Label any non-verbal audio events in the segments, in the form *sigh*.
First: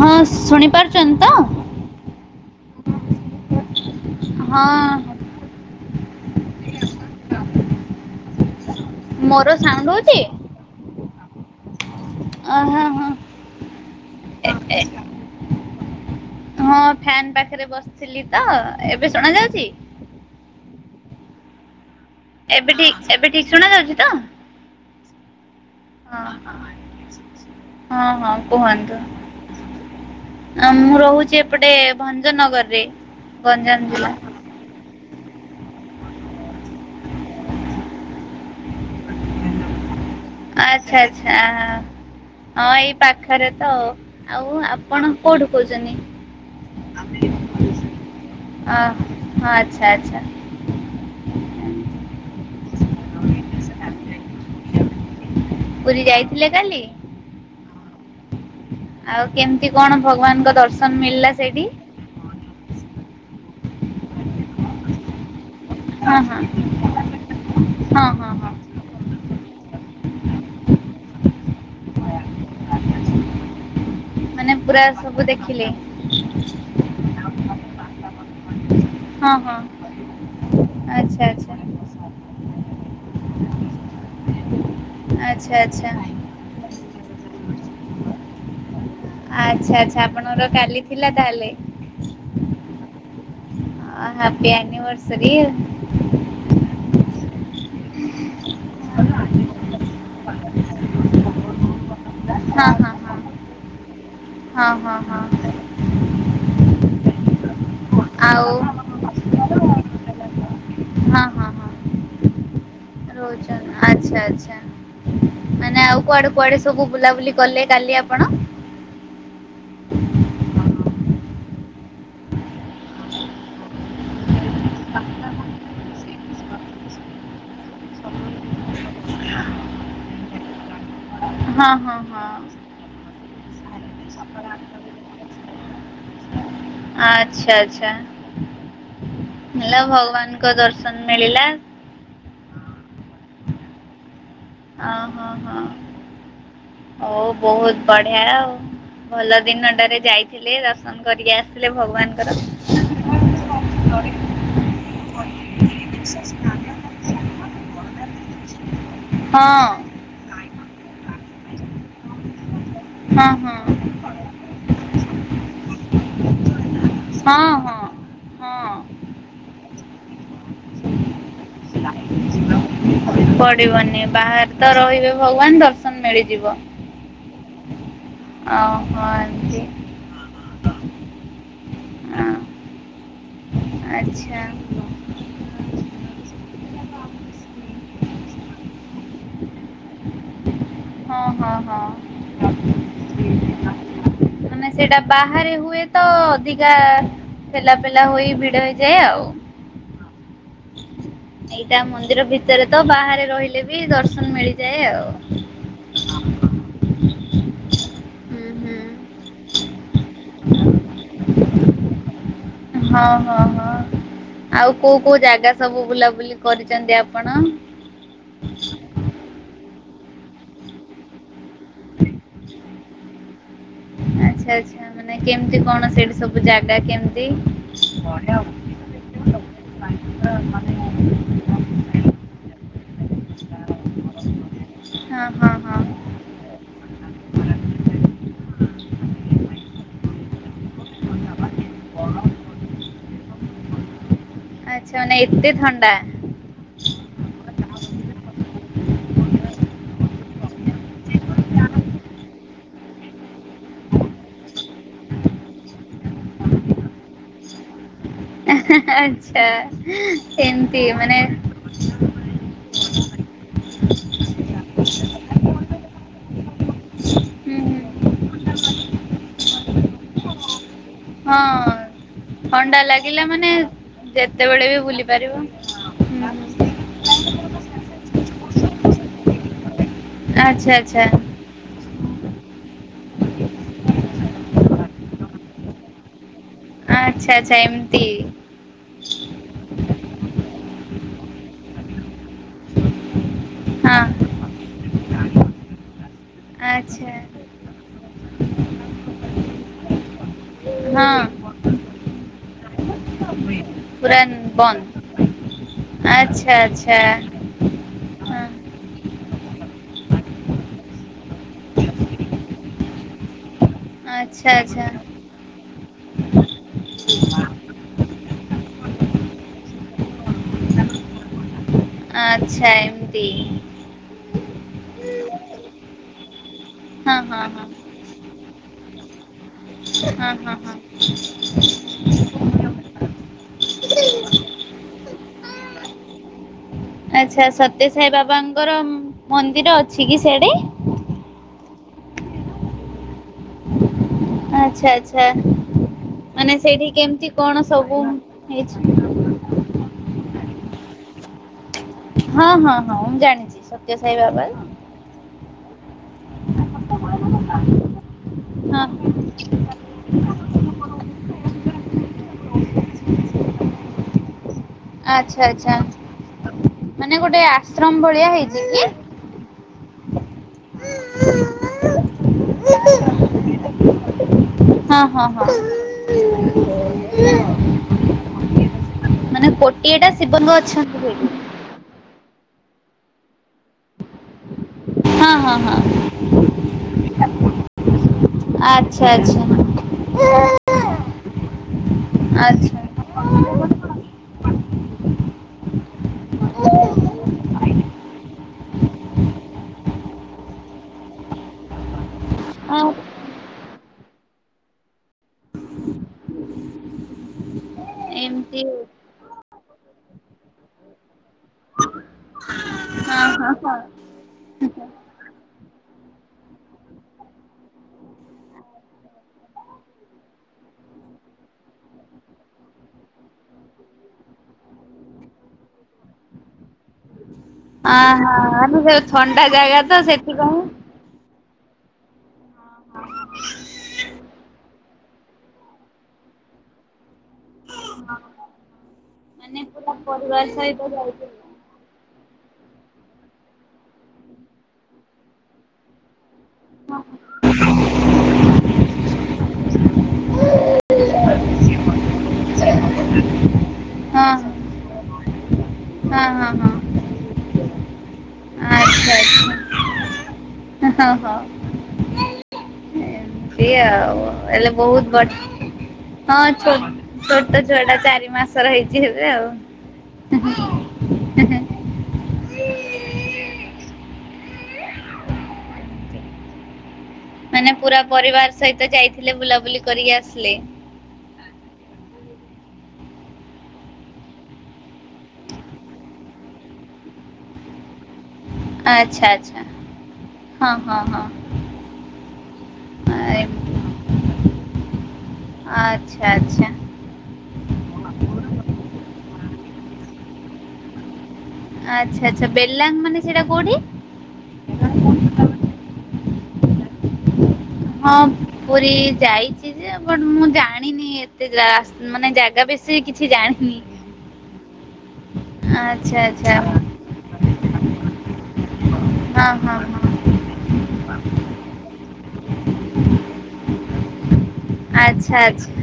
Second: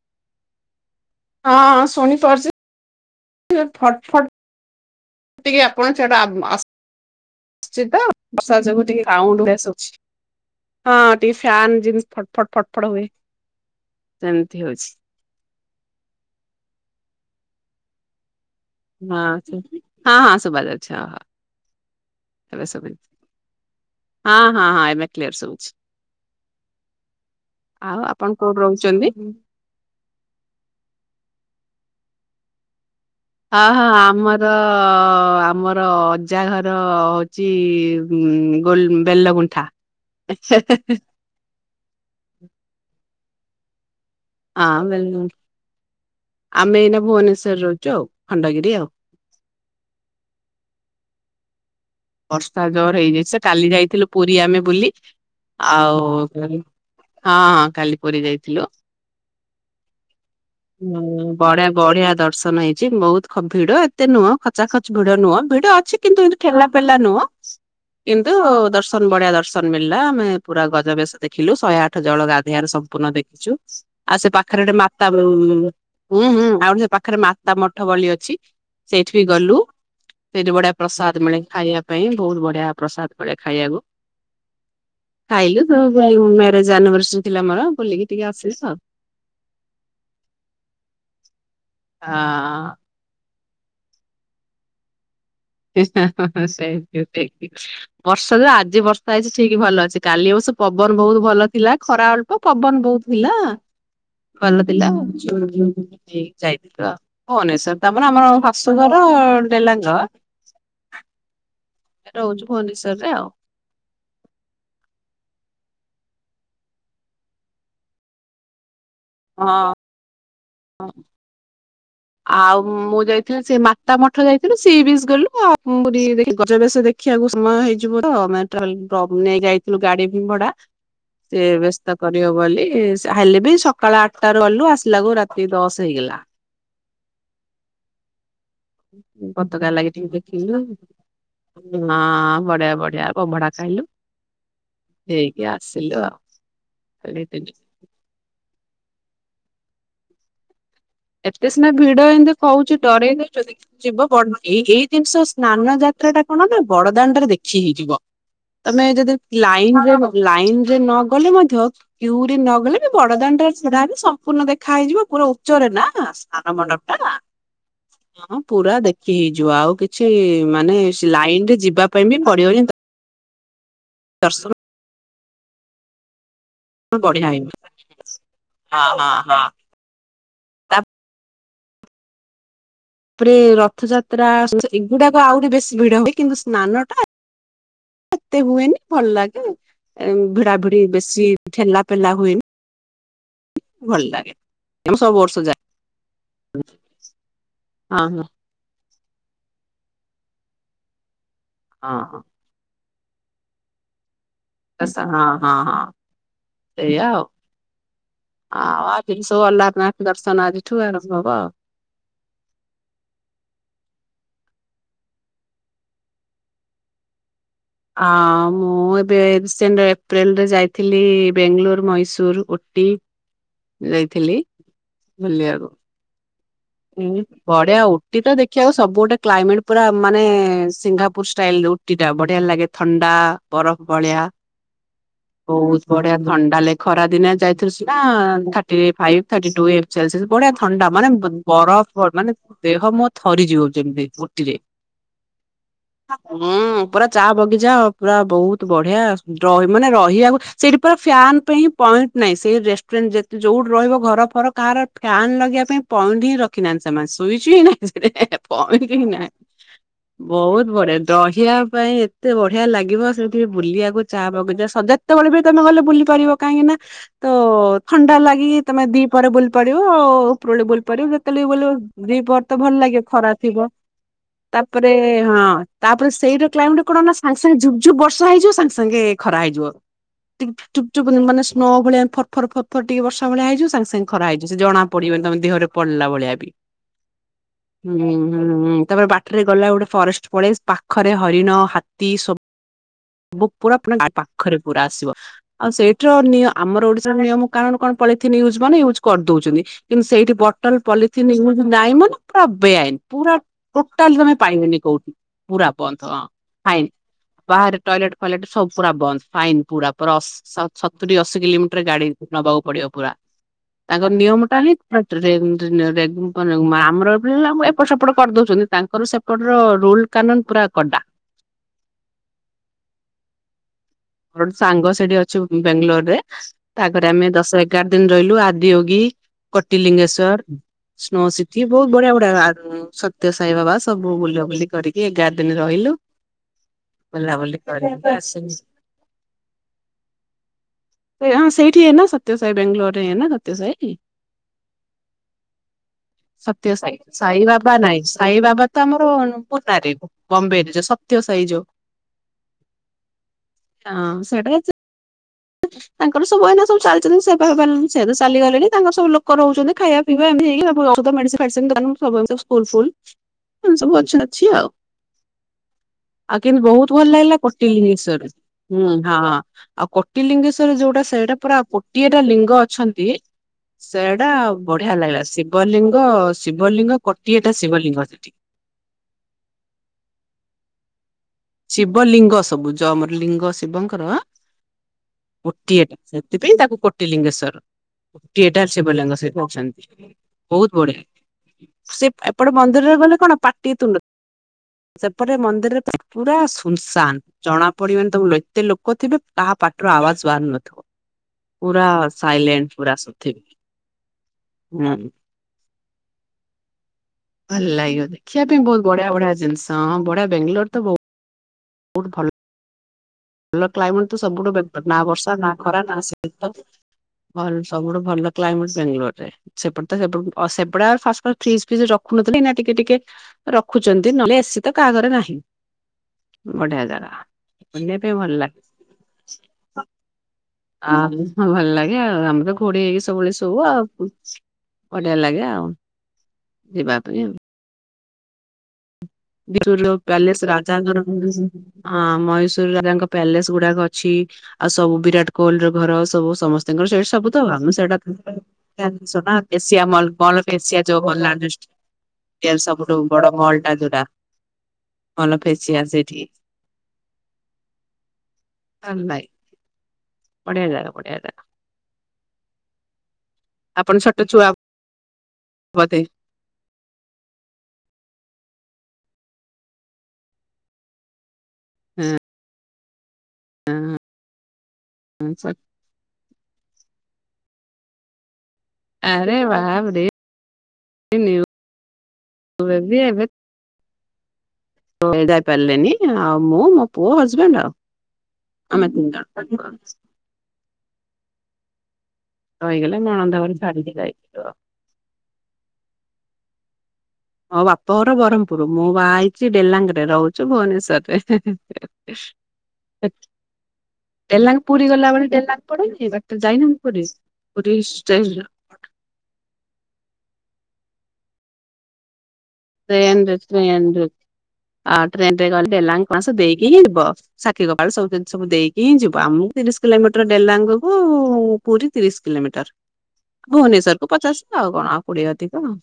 ହଁ ଶୁଣିପାରୁଛନ୍ତି ତ? ହଁ ଶୁଣିପାରୁଛି। *inaudible* ଫଟ୍ ଫଟ୍। ହଁ। *unintelligible* ଆପଣ ସେଟା। *unintelligible* *unintelligible* ତ ବର୍ଷା ଯୋଗୁ ମୋର ସାଉଣ୍ଡ ସାଉଣ୍ଡ ଆସୁଚି। ହଉଛି? ହଁ ଟିକେ ଫ୍ୟାନ ଜି ଫଟ୍ ଫଟ୍ ଅ ଫଟ୍ ହଁ ଫଟ୍ ହୁଏ ହଁ ଏ ସେମିତି ଏ ହଉଛି। ହଁ ଫ୍ୟାନ ପାଖରେ ବସିଥିଲି ତ। ଏବେ ଶୁଣା ଯାଉଛି? ହଁ ହଁ ହଁ ସୁବା ଯାଉଚି ହ ହ। ଏବେ ସୁବୁଚି ଠିକ ଏବେ ଠିକ ଶୁଣା ଯାଉଛି ତ? ହଁ ହଁ ହଁ ଏବେ କ୍ଲିୟର ସବୁଛି। ହଁ ହ ହଁ ଆପଣ ହଁ କୋଉଠି କୁହଁନ୍ତୁ? ରହୁଛନ୍ତି? ମୁଁ ରହୁଛି ଏପଟେ ଭଞ୍ଜନଗରରେ। ହଁ ଗଞ୍ଜାମ ହଁ ଜିଲ୍ଲା। ଆମର ଆମର ଅଜା ଘର ହଉଛି ଉଁ ଗୋ ବେଲଗୁଣ୍ଠା। ଆଚ୍ଛା ହଁ ଆଚ୍ଛା ଆ ହଁ ଏଇ ପାଖରେ ତ ଆଉ ଆପଣ ବେଲଗୁଣ୍ଠା କୋଉଠୁ କହୁଛନ୍ତି? ଆମେ ଏଇନା ଭୁବନେଶ୍ୱରେ ରହୁଛୁ ଆଉ। ଖଣ୍ଡଗିରି ଅ ଆଉ। ହ ଆଚ୍ଛା ଆଚ୍ଛା। ବର୍ଷା ଜୋର ହେଇଯାଇ ସେ କାଲି ଯାଇଥିଲୁ ପୁରୀ ଆମେ ବୁଲି ପୁରୀ ଆଉ ଯାଇଥିଲେ ହଁ କାଲି? ହଁ କାଲି ପୁରୀ ଯାଇଥିଲୁ। ଆଉ କେମିତି କଣ ଭଗବାନଙ୍କ ଦର୍ଶନ ଉଁ ମିଳିଲା ସେଇଠି? ବଢିଆ ବଢିଆ ଦର୍ଶନ ହେଇଛି ବହୁତ ଭିଡ ଏତେ ନୁହଁ ଖଚା ଖଚ ଭିଡ ନୁହଁ ଭିଡ ଅଛି ହଁ କିନ୍ତୁ ଏତେ ହଁ ଠେଲା ପେଲା ନୁଅ। ହଁ ହଁ କିନ୍ତୁ ହଁ ଦର୍ଶନ ବଢିଆ ଦର୍ଶନ ମିଳିଲା ଆମେ ପୁରା ଗଜା ବେଶ ଦେଖିଲୁ ଶହେ ଆଠ ଜଳ ଗାଧେଆରେ ସବ ପୂର୍ଣ୍ଣ ଦେଖିଛୁ ଆଉ ସେ ମାନେ ପାଖରେ ଗୋଟେ ପୁରା ମାତା ସବୁ ଦେଖିଲେ ହୁଁ ହୁଁ ଆଉ ସେ ପାଖରେ ମାତା ମଠ ବୋଲି ଅ ଛି ସେଇଠି ବି ହଁ ହଁ। ଗଲୁ ସେଇଠି ବଢିଆ ପ୍ରସାଦ ଆଚ୍ଛା ମିଳେ। ଆଚ୍ଛା ଖାଇବା ଆଚ୍ଛା ପାଇଁ ବହୁତ ବଢିଆ ପ୍ରସାଦ ମିଳେ ଖାଇବାକୁ। ଖାଇଲୁ ତ ଆଚ୍ଛା। *unintelligible* ମ୍ୟାରେଜ ଆନିଭର୍ସରୀ ଥିଲା ମୋର ବୋଲିକି ଟିକେ ଆସିଲୁ ଆଉ। ଆଚ୍ଛା ଆଚ୍ଛା ଆପଣଙ୍କର କାଲି ଥିଲା ତାହେଲେ। ହଁ। ଅ ହାପି ଆନିବର୍ସରି ଆଉ ସେମ୍ ଟୁ ଏଚି ବର୍ଷରେ ଆଜି ବର୍ଷା ହେଇଛି ଠିକ ଭଲ ଅଛି। କାଲି ବସ ପବନ ବହୁତ ଭଲ ଥିଲା ଖରା ଅଳ୍ପ ହଁ ପବନ ହଁ ବହୁତ ଥିଲା। ଭଲ ହଁ ଥିଲା ହଁ *unintelligible* ହଁ। ଯାଇଥିଲୁ ଅଉ ଭବନେଶ୍ୱର। ତାପରେ ଆମର ଆଉ ହଁ ଶାଶୁଘର ଡେଲାଙ୍ଗ। ହଁ ହଁ ହଁ। ରହୁଛୁ ଭୁବନେଶ୍ଵର ରେ ଆଉ। ରହୁଛନ୍ ଆଚ୍ଛା ଆଚ୍ଛା। ମାନେ ଆଉ କୁଆଡେ କୁଆଡେ ସବୁ ବୁଲାବୁଲି କଲେ କାଲି ଆପଣ? ହଁ। ଅମ ଆଉ ମୁଁ ଯାଇଥିଲି ସେ ମାତା ମଠ ଯାଇଥିଲୁ ସି ବିଚି ଗଲୁ ଆଉ ରି ଗଜା ବେସ ଦେଖ ଦେଖିବାକୁ ସମୟ ହେଇଯିବ ତ ଆମେ ଟ୍ରାଭେଲ ତ ନେଇ ଯାଇଥିଲୁ ଗାଡି ବି ଭଡା। ସେ ହଁ ହଁ ବ୍ୟସ୍ତ କରିବ ହଁ। ବୋଲି ତା ହେଲେ ବି ସକାଳ ଆଠଟାରୁ ଗଲୁ ଆସିଲାକୁୁ ରାତି ଦଶ ହେଇଗଲା। ଆଚ୍ଛା ଆଚ୍ଛା ପତାକା ହେଲା ଲାଗି ଟିକେ ଭଗବାନଙ୍କ ଦେଖିଲୁ ଦର୍ଶନ ମିଳିଲା। ହଁ ବଢିଆ ବଢିଆ ଅବଢା ଖାଇଲୁ। ଅ ହଁ ହେଇକି ହଁ ଆସିଲୁ ଆଉ। ହଉ ବହୁତ ବଢିଆ ଆଉ ଭଲ ଦିନଟାରେ ଯାଇଥିଲେ ଦର୍ଶନ କରିକି ଆସିଲେ ଭଗବାନଙ୍କର। କଉଛି ଡରଇ ଦଉଛନ୍ତି ଯିବ ବଡ ଏ ଏଇ ଜିନିଷ ସ୍ନାନ ଯାତ୍ରା ଟା କଣ ନା ବଡଦାଣ୍ଡ ରେ ଦେଖି ହେଇଯିବ। ତମେ ଯଦି ହଁ। ଲାଇନରେ ଲାଇନରେ ନ ଗଲେ ମଧ୍ୟ କ୍ୟୁରେ ନ ଗଲେ- ବଡଦାଣ୍ଡ ହଁ ରେ ହଁ ଛିଡା ହେବେ ସମ୍ପୂର୍ଣ୍ଣ ଦେଖା ହେଇଯିବ ପୁରା ଉଚ୍ଚରେ ନା ସ୍ନାନ ମଣ୍ଡପଟା। ହଁ ପୁରା ଦେଖି ହେଇଯିବ ଆଉ କିଛି ମାନେ ଲାଇନରେ ଯିବା ପାଇଁ ବି ପଡିବନି। ପଡିବନି। ବାହାରେ ଦର୍ଶନ ତ ରହିବେ ଭଗବାନ ଦର୍ଶନ ମିଳିଯିବ। ବଢିଆ ହେଇନି। ଓ ହଁ ହୋ ହଁ ହଁ ଏମିତି। ଅଁ। ତାପରେ ରଥଯାତ୍ରା ଏଗୁଡାକ ଆହୁରି ବେଶୀ ଭିଡ ହୁଏ କିନ୍ତୁ ସ୍ନାନଟା- ଏତେ ହୁଏନି ଭଲ ଲାଗେ ଭିଡା ଭିଡି ହଁ ବେଶୀ ହଁ ଠେଲା ହଁ। ପେଲା ହୁଏନି। *unintelligible* ଭଲ ଲାଗେ। ମାନେ ମୁଁ ସେଇଟା ସବୁ ବର୍ଷ ବାହାରେ ଯାଏ ହୁଏ ତ ଅଧିକା ଠେଲା ହଁ ପେଲା ହୋଇ ଭିଡ ହେଇଯାଏ ଆଉ। ଏଇଟା ହଁ ହଁ ମନ୍ଦିର ଭିତରେତ ବାହାରେ ରହିଲେ ବି ଦର୍ଶନ ମିଳି- ହଁ ହଁ ହଁ ଏୟା ଆଉ। ହୁଁ ହୁଁ। ଆଉ ଆଜିଠୁ ଅଲାରନାଥ ଦର୍ଶନ ଆଜିଠୁ ଆରମ୍ଭ ହବ ଆଉ। ହଁ ହଁ ହଁ। ଆଉ କୋଉ କୋଉ ଜାଗା ସବୁ ବୁଲାବୁଲି କରିଛନ୍ତି ଆପଣ? ଆ ମୁଁ ଏବେ ରିସେଣ୍ଟ ଏପ୍ରିଲରେ ଯାଇଥିଲି ବେଙ୍ଗାଲୋର ମଇସୁର ଉଟି। ଯାଇଥିଲି ଆଚ୍ଛା ଆଚ୍ଛା ମାନେ କେମିତି ବୁଲିବାକୁ। କଣ ସେଇଠି ସବୁ ଜାଗା କେମିତି? ବଢିଆ ଉଟି ତ ବଢିଆ ମାନେ ଦେଖିବାକୁ ସବୁ ଗୋଟେ ହଁ ହଁ କ୍ଲାଇମେଟ ପୁରା ମାନେ ସିଙ୍ଗାପୁର- ହଁ। ଷ୍ଟାଇଲ ଉଟି ଟା ବଢିଆ ଲାଗେ ଥଣ୍ଡା ବରଫ ଭଳିଆ। ବହୁତ ବଢିଆ ଥଣ୍ଡା ଲାଗେ। ଖରା ଦିନିଆ ଯାଇଥିଲୁ ସିନା ଥାଟିଫାଇଭ ଥାଟିଟ୍ୱ ଏଇ ସେଲସିୟସ ବଢିଆ ଥଣ୍ଡା ମାନେ- ବରଫ ମାନେ ଦେହ ମୋ ଥରିଯିବ ଯେମିତି। ଆଚ୍ଛା ମାନେ ଏତେ ଥଣ୍ଡା। ହଁ ପୁରା ଚା ବଗିଚା ପୁରା ବହୁତ ବଢିଆ ରହି ମାନେ ରହିବାକୁ- ସେଇଠି ପ ଫ୍ୟାନ୍ ପାଇଁ ପଏଣ୍ଟ ନାହିଁ ସେଇ ରେଷ୍ଟୁରାଣ୍ଟ ଯେ ଯୋଉଠି ରହିବ ଘର ଫର କାହାର- ଫ୍ୟାନ୍ ଲଗେଇବା ପାଇଁ ପଏଟ ରଖିନାହାନ୍ତି ସେମାନେ ସୁଇଜି ହିଁ ନାଇଁ। ହେ ହେ ପଏଣ୍ଟ ବି ନାହିଁ। ଆଚ୍ଛା ବହୁତ ଏମିତି ବଢିଆ ମାନେ ରହିବା ପାଇଁ। ଏତେ ବଢିଆ ଲାଗିବ ସେଠି ବୁଲିବାକୁ ଚା ବଗିଚା ସଜ ହୁଁ ଯେତେବେଳେ ବି ତମେ ଗଲେ ବୁଲି ପାରିବ କାହିଁକି ନା- ତ ହୁଁ ଥଣ୍ଡା ଲାଗି ତମେ ଦି ପହରେ ବୁଲି ପାରିବ। ଆଉ ଉପରଓଳି ବୁଲ ପାରିବ। ବେଳେ ବୁଲିବ। ହଁ ଦିପହର ତ ଭଲ ଥଣ୍ଡା ଲାଗେ ଲାଗିଲା ଖରା ମାନେ ଥିବ। ଯେତେବେଳେ ବି ତାପରେ ବୁଲି ପାରିବ। ହଁ ତାପରେ ସେଇଟ କ୍ଲାଇମେଟ କଣ ସାଙ୍ଗେ ସାଙ୍ଗେ ଝୁପ୍ ଝୁପ ବର୍ଷ ହେଇଯିବ। ସାଙ୍ଗେ ସାଙ୍ଗେ- ଖରା ହେଇଯିବ। ଆଚ୍ଛା ଟିକେ ଆଚ୍ଛା ଆଚ୍ଛା ଚୁପଚୁପ୍ ମାନେ ସ୍ନୋ ଭଳିଆ ଫ - ଫରଫର ଫରଫର ଟିକେ ବର୍ଷା ଭଳିଆ ହେଇଜିବ ସାଙ୍ଗେ ସାଙ୍ଗେ ଖରା ହେଇଯିବ ସେ ଜଣା ପଡିବନି ତମ ଦେହରେ ପଡିଲା ଭଳିଆ ବି। ଆଚ୍ଛା ଆଚ୍ଛା ଏମତି। ହୁଁ ହୁଁ ତାପରେ ବାଟରେ ଗଲା ଗୋଟେ ଫରେଷ୍ଟ ପଳେଇ ପାଖରେ ହରିଣ ହାତୀ ସବୁ। ପୁରା ଆା ହଁ ପାଖରେ ପୁରା ଆସିବ। ଆଉ ସେଇଠୁ ର ଆମର ଆଚ୍ଛା ଓଡିଶାର ନିୟମ। କାରଣ କଣ ପଲିଥିନ୍ ୟୁଜ ମାନେୟୁଜ୍ କରିଦଉଛନ୍ତି କିନ୍ତୁ ସେଇଠି ବଟଲ ପଲିଥିନ୍ ହଁ ଜ- ନାଇ ମାନ ପୁରା ବେଆଇନି ପୁରା। ଟୋଟାଲି ପୁରା ତମେ ପାଇବନି ବନ୍ଦ କୋଉଠି। ପୁରା ବନ୍ଦ୍ ହଁ ଆଚ୍ଛା ଫାଇନ ଆଚ୍ଛା ବାହାରେ। ଟଏଲେଟ ହଁ ଫଏଲେଟ ସୁବୁ ପୁରା ବନ୍ଦ। ଫାଇନ୍ ପୁରା କ୍ରସ। ସତୁରି ଅଶୀ କିଲୋମିଟର ଗାଡି ନବାକୁ ପଡିବ ପୁରା। ତାଙ୍କର ଆଚ୍ଛା ନିୟମଟା ଆଚ୍ଛା ହେଇ *unintelligible* ଆମର ପ। ଏପଟ ସେପଟ କରିଦଉଛନ୍ତି ତାଙ୍କର ସେପଟ ରୋଲ କାନୁନ ପୁରା କଡା। ଆଚ୍ଛା ଏମିତି। ମରୋ ସାଙ୍ଗ ସେଠି ଅଛି ବେଙ୍ଗାଲୋର ରେ ତାପରେ ହଁ ଆମେ ହଁ ଦଶ ହଁ ଏଗାର। ଦିନ ରହିଲୁ ଆଦିଓୋଗୀ ହଁ ହଁ କଟଲିିଙ୍ଗେଶ୍ଵର ସ୍ନୋ। ଟିଏ ବହୁତ ବଢିଆ ବଢିଆ ଆ ହଁ ସତ୍ୟ ସାାଇ ବାବା ସବୁ ବୁଲାବୁଲି କରିକି ଏଗାର ଦିନ ରହିଲୁ। ଆଚ୍ଛା ବୁଲାବୁଲି କରିକି ସତ୍ୟସାଇ ଆସିଲୁ। ବାବାଙ୍କର ମନ୍ଦିର ଅଛି କି ସେଠି। ସେ ହଁ ସେଇଠି ନା ସତ୍ୟ ସାାଇ ବାେଙ୍ଗାଲୋରରେ ସତ୍ୟ ସାାଇ। ଆଚ୍ଛା ଅଚ୍ଛା। ସତ୍ୟ ସାଇ ବାବା ନାଇଁ ସାଇ ବାବା ହେଇଛି? ତ ଆମର। ପୁନାରେ ବମ୍ବେ ରେ ଯୋଉ ସତ୍ୟ ସାଇଯୋଉ। ହଁ ହଁ ହଁ ମୁଁ ଜାଣିଛି ସତ୍ୟ ସାଇ ହଁ ବାବା। ସେଇଟା ତାଙ୍କର ସବୁ ବହିନା ସବୁ ଚାଲିଛନ୍ତି ସୋପାରିଲନି। ସେ ତ ଚାଲିଗଲେଣି ହଁ ତାଙ୍କ ସବୁ ଲୋକ ରହୁଛନ୍ତି ଖାଇବା ପିଇବା ଏମତି ହେଇଧଲ। ଏମିତି ସବୁ ଅଛି ଅଛି ଆଉ। ଆଚ୍ଛା ଆଚ୍ଛା ଆଉ କିନ୍ତୁ ବହୁତ ଭଲ ମାନେ ଲାଗିଲା ଗୋଟେ ଆଶ୍ରମ ଭଳିଆ କଟିଲିଙ୍ଗେଶ୍ଵର ହେଇଛି କି? ହୁଁ ହଁ। ଆଉ କୋଟି ଲିଙ୍ଗେଶ୍ଵରରେ ଯୋଉଟା ସେଇଟା ପୁରା କଟିଏ ଟା ଲିଙ୍ଗ ଅଛନ୍ତି ସେଇଟା। ବଢିଆ ହଁ ଲାଗିଲା ହଁ ହଁ। ଶିବଲିଙ୍ଗ ଶିବଲିଙ୍ଗ କୋଟିଏ ଟା ଶିବଲିଙ୍ଗ ସେଠି। ମାନେ କୋଟିଏ ଟା ଶିବଙ୍ଗ ଅଛନ୍ତି। ଶିବ ଲିଙ୍ଗ ସବୁଜ ଆମର ଲିଙ୍ଗ ଶିବଙ୍କର। ହଁ ହଁ ହଁ କୋଟିଏ ଟା ସେଥିପାଇଁ ତାକୁ କୋଟି ଲିଙ୍ଗେଶ୍ୱର। କୋଟିଏ ଟା ଆଚ୍ଛା ଶିବଲିଙ୍ଗ ଆଚ୍ଛା ଅଛନ୍ତି ବହୁତ ବଢିଆ। ସେ ଏପଟେ ଆଚ୍ଛା। ମନ୍ଦିରରେ ଗଲେ କଣ ପାଟି ତୁଣ୍ଡ ସେପଟେ ମନ୍ଦିରରେ।। ପୁରା ସୁନସାନ। ଜଣା ପଡିବନ ତମ ଏତେ ଲୋକ ଥିବେ ତାହା ପାଠରେ ଆବାଜ ବାହରୁ ନଥିବ। ପୁରା ସାଇଲେଣ୍ଟ ଆଉ ପୁରାଥି ହୁଁ। ଭଲ ଲାଗିବ ଦେଖିବା ପାଇଁ ଏମିତି ବହୁତ ବଢିଆ ବଢିଆ ଜିନିଷ ହଁ ବଢିଆ ବାଙ୍ଗାଲୋର ତ ବହୁତ ବହୁ ଭଲ। ହଁ ହଁ ଭଲ ହଁ। କ୍ଲାଇମେଟ ତ ସବୁଠୁ ବେର ନା ବର୍ଷା ନା ଖରା ନା ଶିତ। ଭଲ ସବୁଠୁ ଭଲ କ୍ଲାଇମେଟ ବେଙ୍ଗାଲୋର ରେ। ସେପଟେ ତ ସେ ସେପଡ ଆଉ ଫାଷ୍ଟ ଫାଷ୍ଟ ଫ୍ରିଜ୍ ଫ୍ରଜ୍ ରଖୁନଥିଲ ନା ଟିକେ ଟିକେ। ରଖୁଛନ୍ତି ନହେଲେ ଏସି ତ କାହାଘରେ ନାହିଁ ବଢିଆ ଜାଗା। ବୁଲିବା ପାଇଁ ଅହ ଭଲ ଲାଗେ। ଆମେ ଯୋଉୁ ଥଣ୍ଡା ଜାଗା ତ ସେଥିପାଇଁ। ଆଉ ହଁ ଭଲ ଲାଗେ ଆଉ ଆମର ତ ଘୋଡ ହେଇକି ସବୁବେଳେ ଶଉ ଆଉ। ବଢିଆ ଲାଗେ ଆଉ ଯିବା ପାଇଁ। ହଁ। ବି ଲ ପ୍ୟାଲେସ ରାଜା ଗର। ହଁ ମହଶୂରରେ ତାଙ୍କ ପ୍ୟାଲେସ ଗୁଡାକ ଅଛି ଆଉ ସବୁ ବିରାଟ କୋହଲି ର ଘର ସବୁ। ସମସ୍ତଙ୍କର ସେଇଠି ସବୁ ତ ଭାବୁ ସେଇଟା। ଏସିଆ ମଲ ମ ଏସିଆ ଯୋଉ ଭଲ ସବୁଠୁ ବଡ ମଲ୍ ଟା ଯୋଉଟା। ହଁ ଅଲ ହେସିଆ ସେଠି। ହଁ ହଁ ହଁ ଆଚ୍ଛା ଭାଇ ଆଚ୍ଛା ପ଼ଆ ଜାଗ ପଆ ହଁ ଜାଗ। ହଁ। ସେ ଆଉ ଛୁଆ ହେଲେ ବହୁତ ବ। ବୋଧେ ହଁ ଛୋଟ ଛୁଆ ଟା ଚାରି ମାସର ହେଇଛି ହେଲେ ଆଉ। ହ ହ ହ ହଁ। ହୁଁ। ହଁ ହଁ। ମାନେ ପୁରା ପରିବାର ସହିତ ଯାଇଥିଲେ ବୁଲାବୁଲି କରିକି ଆସିଲେ। ହେବେ। *unintelligible* ଏ ଯାଇ ପାରିଲେନି ଆଉ ମୁଁ ମୋ ପୁଅ ହଜବେଣ୍ଡ ଆଉ ଆମେ ତିନି ଆଚ୍ଛା ଆଚ୍ଛା ଜଣ ହଁ ହଁ ହଁ। ରହିଗଲା ନଣନ୍ଦ ଘରେ ଏମତି ଛାଡିକି ଯାଇଥିଲୁ ଆଉ। ଆଚ୍ଛା ଆଚ୍ଛା। ମୋ ବାପ ଘର ବ୍ରହ୍ମପୁର ମୁଁ ବାହା ହେଇଛି ଡେଲାଙ୍ଗ ରେ ରହୁଛିୁ ଭୁବନେଶ୍ଵରରେ ହେଁ ଆଚ୍ଛା ଆଚ୍ଛା ବେଲାଙ୍ଗ ହେଁ। ମାନେ ସେଇଟା କୋଉଠି? ଡେଲାଙ୍ଗ ପୁରୀ ଗଲା ବଳେ ଡେଲା ପଢ଼ନ୍ତି ବାଟ ଯାଇନା କି ପୁରୀ? ପୁରୀ ହଁ। ଷ୍ଟେସନ ପୁରୀ ଯାଇଛି ଯେ ବଟ ମୁଁ ଜାଣିନି ଏତେ ମାନେ ଜାଗା ବେଶ ଟ୍ରେନ ରେ ଟ୍ରେନରେ ଆଉ ଟ୍ରେନ ରେ ଗଲେ ଡେଲାଙ୍ଗ ଆଚ୍ଛା ପାଶ ଆଚ୍ଛା ଦେଇକି ହିଁ ଯିବ। ସାକ୍ଷୀ ଗୋପାଳ ସବୁ ଜିନିସ ଦେଇକି ହିଁ ଯିବୁ। ଆମକୁ ହଁ ହଁ ତିରିଶ ହଁ। କିଲୋମିଟର ଡେଲାଙ୍ଗ କୁ ପୁରୀ ତିରିଶ କିଲୋମିଟର। ଭୁବନେଶ୍ଵର କୁ ପଚାଶ ଆଉ କଣ ଆଉ କୋଡିଏ ଆଚ୍ଛା ଅଧିକ। ଆଚ୍ଛା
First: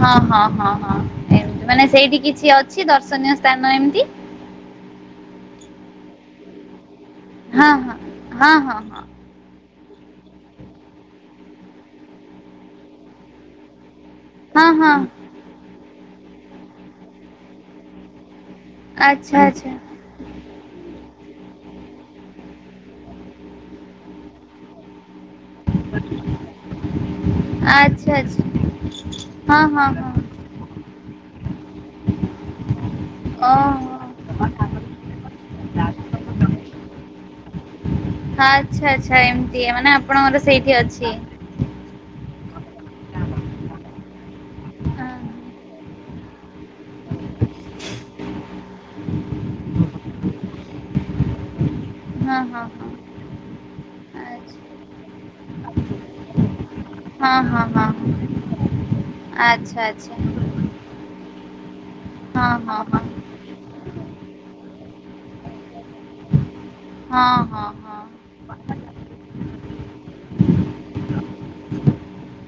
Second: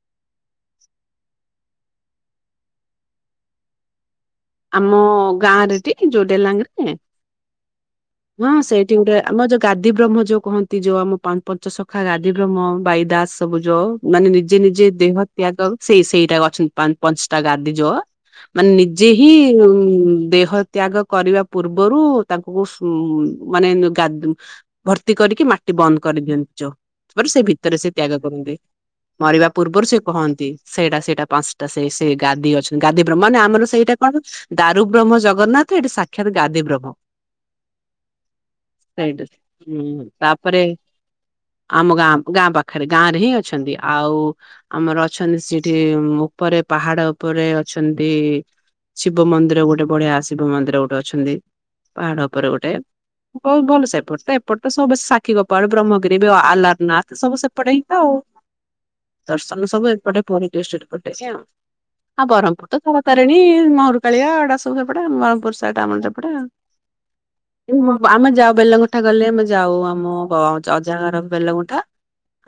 ହଁ ହଁ ହଁ ହଁ ଏମତି ମାନେ ସେଇଠି କିଛି ଅଛି ଦର୍ଶନୀୟ ସ୍ଥାନ ଏମିତି? ଆମ ଗାଁ ରେଟି ଯୋଉ ଡେଲାଙ୍ଗରେ? ହଁ ହଁ। ହଁ ସେଇଠି ଗୋଟେ ଆମ ଯୋଉ ଗାଦି ବ୍ରହ୍ମ ଯୋଉ କହନ୍ତି ଯୋଉ ଆମ ପଞ୍ଚସଖା ଗାଦି ବ୍ରହ୍ମ ବାଇ ଦାସ ସବୁ ଯୋଉ ମାନେ ନି ଯେ ହଁ ନିଜେ ହଁ ଦେହତ୍ୟାଗ ସେଇ ସେଇଟା ଅଛନ୍ତି ପା ପାଞ୍ଚଟା ଗାଦି ଯଅ ମାନେ ନିଜେ ହିଁ ଆଚ୍ଛା ଆଚ୍ଛା ଦେହ ତ୍ୟାଗ କରିବା ପୂର୍ବରୁ ତାଙ୍କୁ ହଁ ମାନେ ଗା ଭର୍ତ୍ତି କରିକି ମାଟି ବନ୍ଦ କରିଦିଅନ୍ତି ତାପ ସେ ଭିତରେ ସେ ଆଚ୍ଛା ତ୍ୟାଗ ଆଚ୍ଛା କରନ୍ତି ମରିବା ହଁ ପୂର୍ବରୁ ହଁ ସେ ହଁ। କହନ୍ତି ସେଇଟା ସେଇଟା ପାଞ୍ଚଟା ସେ ସେ ଗାଦି ଅଛନ୍ତି ଗାଦିବ ମାନେ ଆମର ସେଇଟା ଓହୋ। *unintelligible* ଦାରୁ ବ୍ରହ୍ମ ଜଗନ୍ନାଥ ଏଠି ସାକ୍ଷାତ ଗାଦି ବ୍ରହ୍ମ। ହଁ ଆଚ୍ଛା ଆଚ୍ଛା ସେଇଟା ଏମିତି ମାନେ ହୁଁ ଆପଣଙ୍କର ତାପରେ ସେଇଠି ଅଛି? ଆମ ଗାଁ ଗାଁ ପାଖରେ ଗାଁ ରେ ହଁ ହିଁ ଅଛନ୍ତି ଆଉ ଆମର ଅଛନ୍ତି ସେଠି ପରେ ପାହାଡ ଉପରେ ଅଛନ୍ତି ଶିବ ମନ୍ଦିର ଗୋଟେ ବଢିଆ ଶିବ ମନ୍ଦିର ଗୋଟେ ଅଛନ୍ତି ପାହାଡ ଉପରେ ହଁ ଗୋଟେ ବହୁତ ଭଲ ସେପଟ ତ ଏପଟ ତ ସବୁ ସାକ୍ଷୀ କୋପାଳ ବ୍ରହ୍ଗିଗିରି ଆଲାରନାଥ ସବୁ ହଁ ହଁ ଆଚ୍ଛା ହଁ ହଁ ସେପଟେ ହଁ ହିଁ ତ ଆଉ। ଦର୍ଶନ ଆଚ୍ଛା ସବୁ ଆଚ୍ଛା ଏପଟେ ପୁରି ଡିଷ୍ଟଟି ପଟେ ହିଁ ଆଉ ହଁ ବ୍ରହମପୁର ହଁ ତର ତାରି ଫେଣୀ ମହରୁ କାଳିଆ ଏଟା ସବୁ ସେପଟେ ବ୍ର୍ପୁରଷାଟା ଆମର ଯୋଉ ପଟେ ଆଉ। ହଁ। ହଁ ହଁ ଆମେ ହଁ ଯାଉ ବେଲଙ୍ଗୁଠା ଗଲେ ଆମେ ଯାଉ ଆମ ଅଜାଘର ବେଲଙ୍ଗଠା।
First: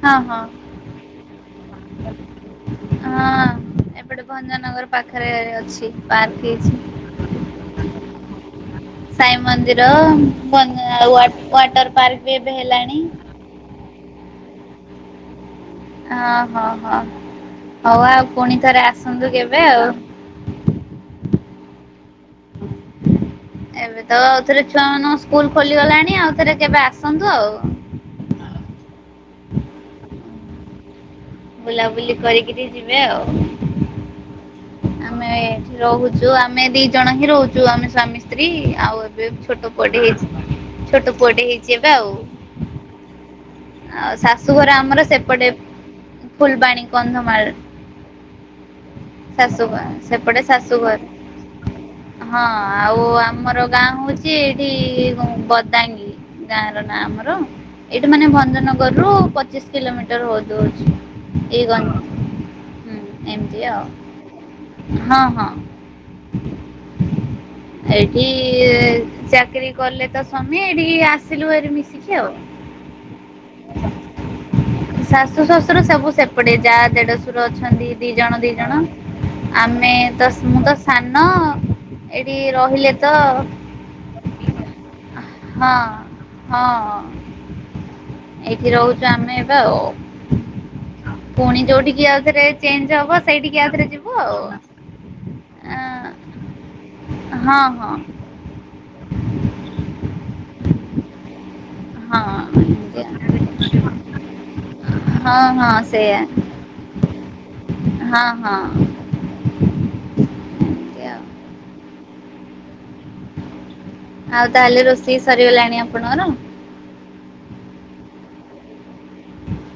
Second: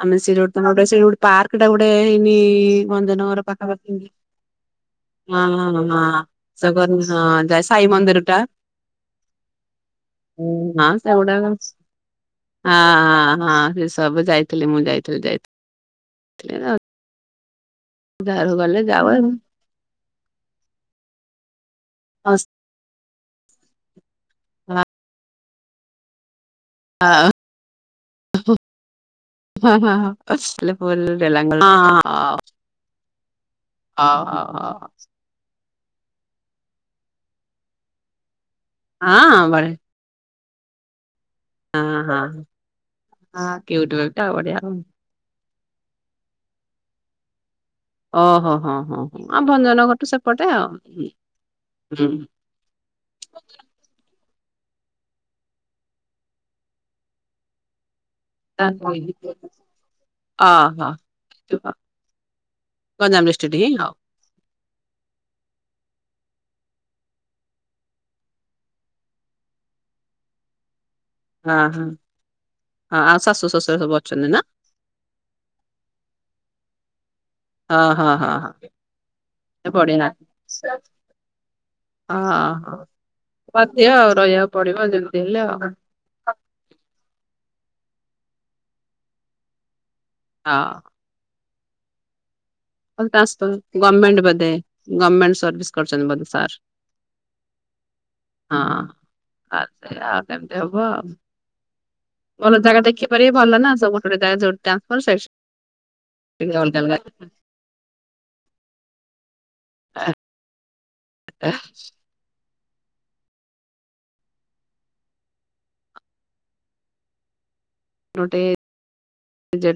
ଆମେ ହଁ ସେ ହଁ ଗୋଟେ ଗୋଟେ ପାର୍କ ଟା ଗୋଟେ ହେଇନି ଭଞ୍ଜନଗର ହଁ ପାଖାପାଖିି। ଏପଟେ ଭଞ୍ଜନଗର ପାଖରେ ଅଛି ପାର୍କ ହେଇଛି। ଜଗନ୍ ହଁ ଯାଏ ସାଇ ମନ୍ଦିର ଟା। ସାଇ ମନ୍ଦିର ହଁ ସେଗୁଡାକ ହଁ ୱାଟର ପାର୍କ ବି ଏବେ ହେଲାଣି। ହଁ ସେ ସବୁ ଯାଇଥିଲି ମୁଁ ଯାଇଥିଲି ଯାଇଥିଲି। ଓଁହୋ ହଁ ହଉ ଆଉ ଯାହାକୁ ପୁଣି ଗଲେ ଥରେ ଯାଉ ଆସନ୍ତୁ ଆଉ। କେବେ କେବେ ଆଉ ହସ୍ ଏବେ ତ ଆଉଥରେ ହଁ ହଁ ଛୁଆ ମାନଙ୍କ ସ୍କୁଲ ଖୋଲିଗଲାଣି ଆଉ ଥରେ ଯିବା। ଆସନ୍ତୁ ଆଉ। ବୁଲାବୁଲି *unintelligible* କରିକିରି ଯିବେ ଆଉ। ହଁ ଆମେ ଏଠି ରହୁଚୁ ଆମେ ଦି ଜଣ ହିଁ ରହୁଚୁ ଆମେ ସ୍ଵାମୀ ସ୍ତ୍ରୀ। ଆଉ ଏବେ ହଁ ଛୋଟ ବଢିଆ ପୁଅ ଟେ ହେଇଚି ଛୋଟ ପୁଅ ଟେ ହେଇଚି। ଅ ହଁ ଅ ଆଉ ଶାଶୁଘର ଆମର ସେପଟେ ଫୁଲ୍ ବାଣୀ କନ୍ଧମାଳ। ଓହୋ ହଁ ହଁ। ହଁ ଆଉ ଶାଶୁ ଭଞ୍ଜନ ଗାଁ ଘରଠୁ ସେପଟେ ଆଉ। ଶାଶୁଘର ହୁଁ ହଁ। ଆଉ ଆମର ଗାଁ ହଉଚି ଏଇଠି ବଦାଙ୍ଗି। ଗାଁ ର ନା ଆମର ଏଇଟୁ ମାନେ ଭଦ୍ ଓହୋ ଭଜଂନଗରରୁୁ ପଚିଶ୍ କିଲୋମିଟର ହଉଚି ଏଇ ଗଜ୍ ଗଞ୍ଜାମ ଡିଷ୍ଟିଟ୍ ହଉ। ହଁ ହଁ। ଏଇଠି ଚାକିରୀ କଲେ ତ ସ୍ୱାମୀ ଏଠିକି ଆସ୍ ହଁ ଆସିଲୁହରି ହଁ ମିଶିକି ଆଉ। ହଁ ଆଉ ଶାଶୁ ଶ୍ୱଶୁର ସବୁ ଅଛନ୍ତି ନା ଶାଶୁ, ଶ୍ୱଶୁର ସବୁ ସେପଟେ ଯାଆ ଦେଢଶୁର ହଁ ଅଛନ୍ତି, ଦି ହଁ ହଁ ଜଣ ଦି ହଁ ଜଣ। ଆମେ ବଢିଆ। ତ ମୁଁ ତ ସାନ। ହଁ ଏଇଠି ହଁ। ରହିଲେ ତ ବାଧ୍ୟ ଆଉ ରହିଆକୁ ପଡିବ ଯେମିତି ହେଲେ। ହଁ ହଁ, ଏଇଠି ରହୁଚୁ ଆମେ ଏବେ ଆଉ। ହଁ। ପୁଣି ଯୋଉଠିକି ଆଉଥରେ ଚେଞ୍ଜ ହବ ସେଇଠିକି ଆଉଥରେ ଯିବୁ ଗର୍ମେଣ୍ଟ ଆଉ। ବୋଧେ ଗର୍ମେଣ୍ଟ ସର୍ବିସ୍ କରିଛନ୍ତି ବଧେ ସାର୍? ହଁ ହଁ। ହଁ ଆ ସେ ଆଉ କେମିତି ହବ ଆଉ। ହଁ ଭଲ ଜାଗା ଦେଖିପାରିବି ଭଲ ନା ଏମିତି ଆଉ। ସବୁଟାରେ *inaudible* ସେଇ ଟି। ହଁ ହଁ ସେଇଆ ଟିକେ ଅଲଗା ଅଲଗା। ହଁ ହଁ। ଆ କ୍। ଏଇଆଉ। ଆ *unintelligible* ଆଉ ତାହେଲେ ରୋଷେଇ ସରିଗଲାଣି ଆପଣଙ୍କର? ନୋଟେ ଯେ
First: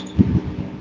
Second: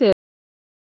ସେଇଆ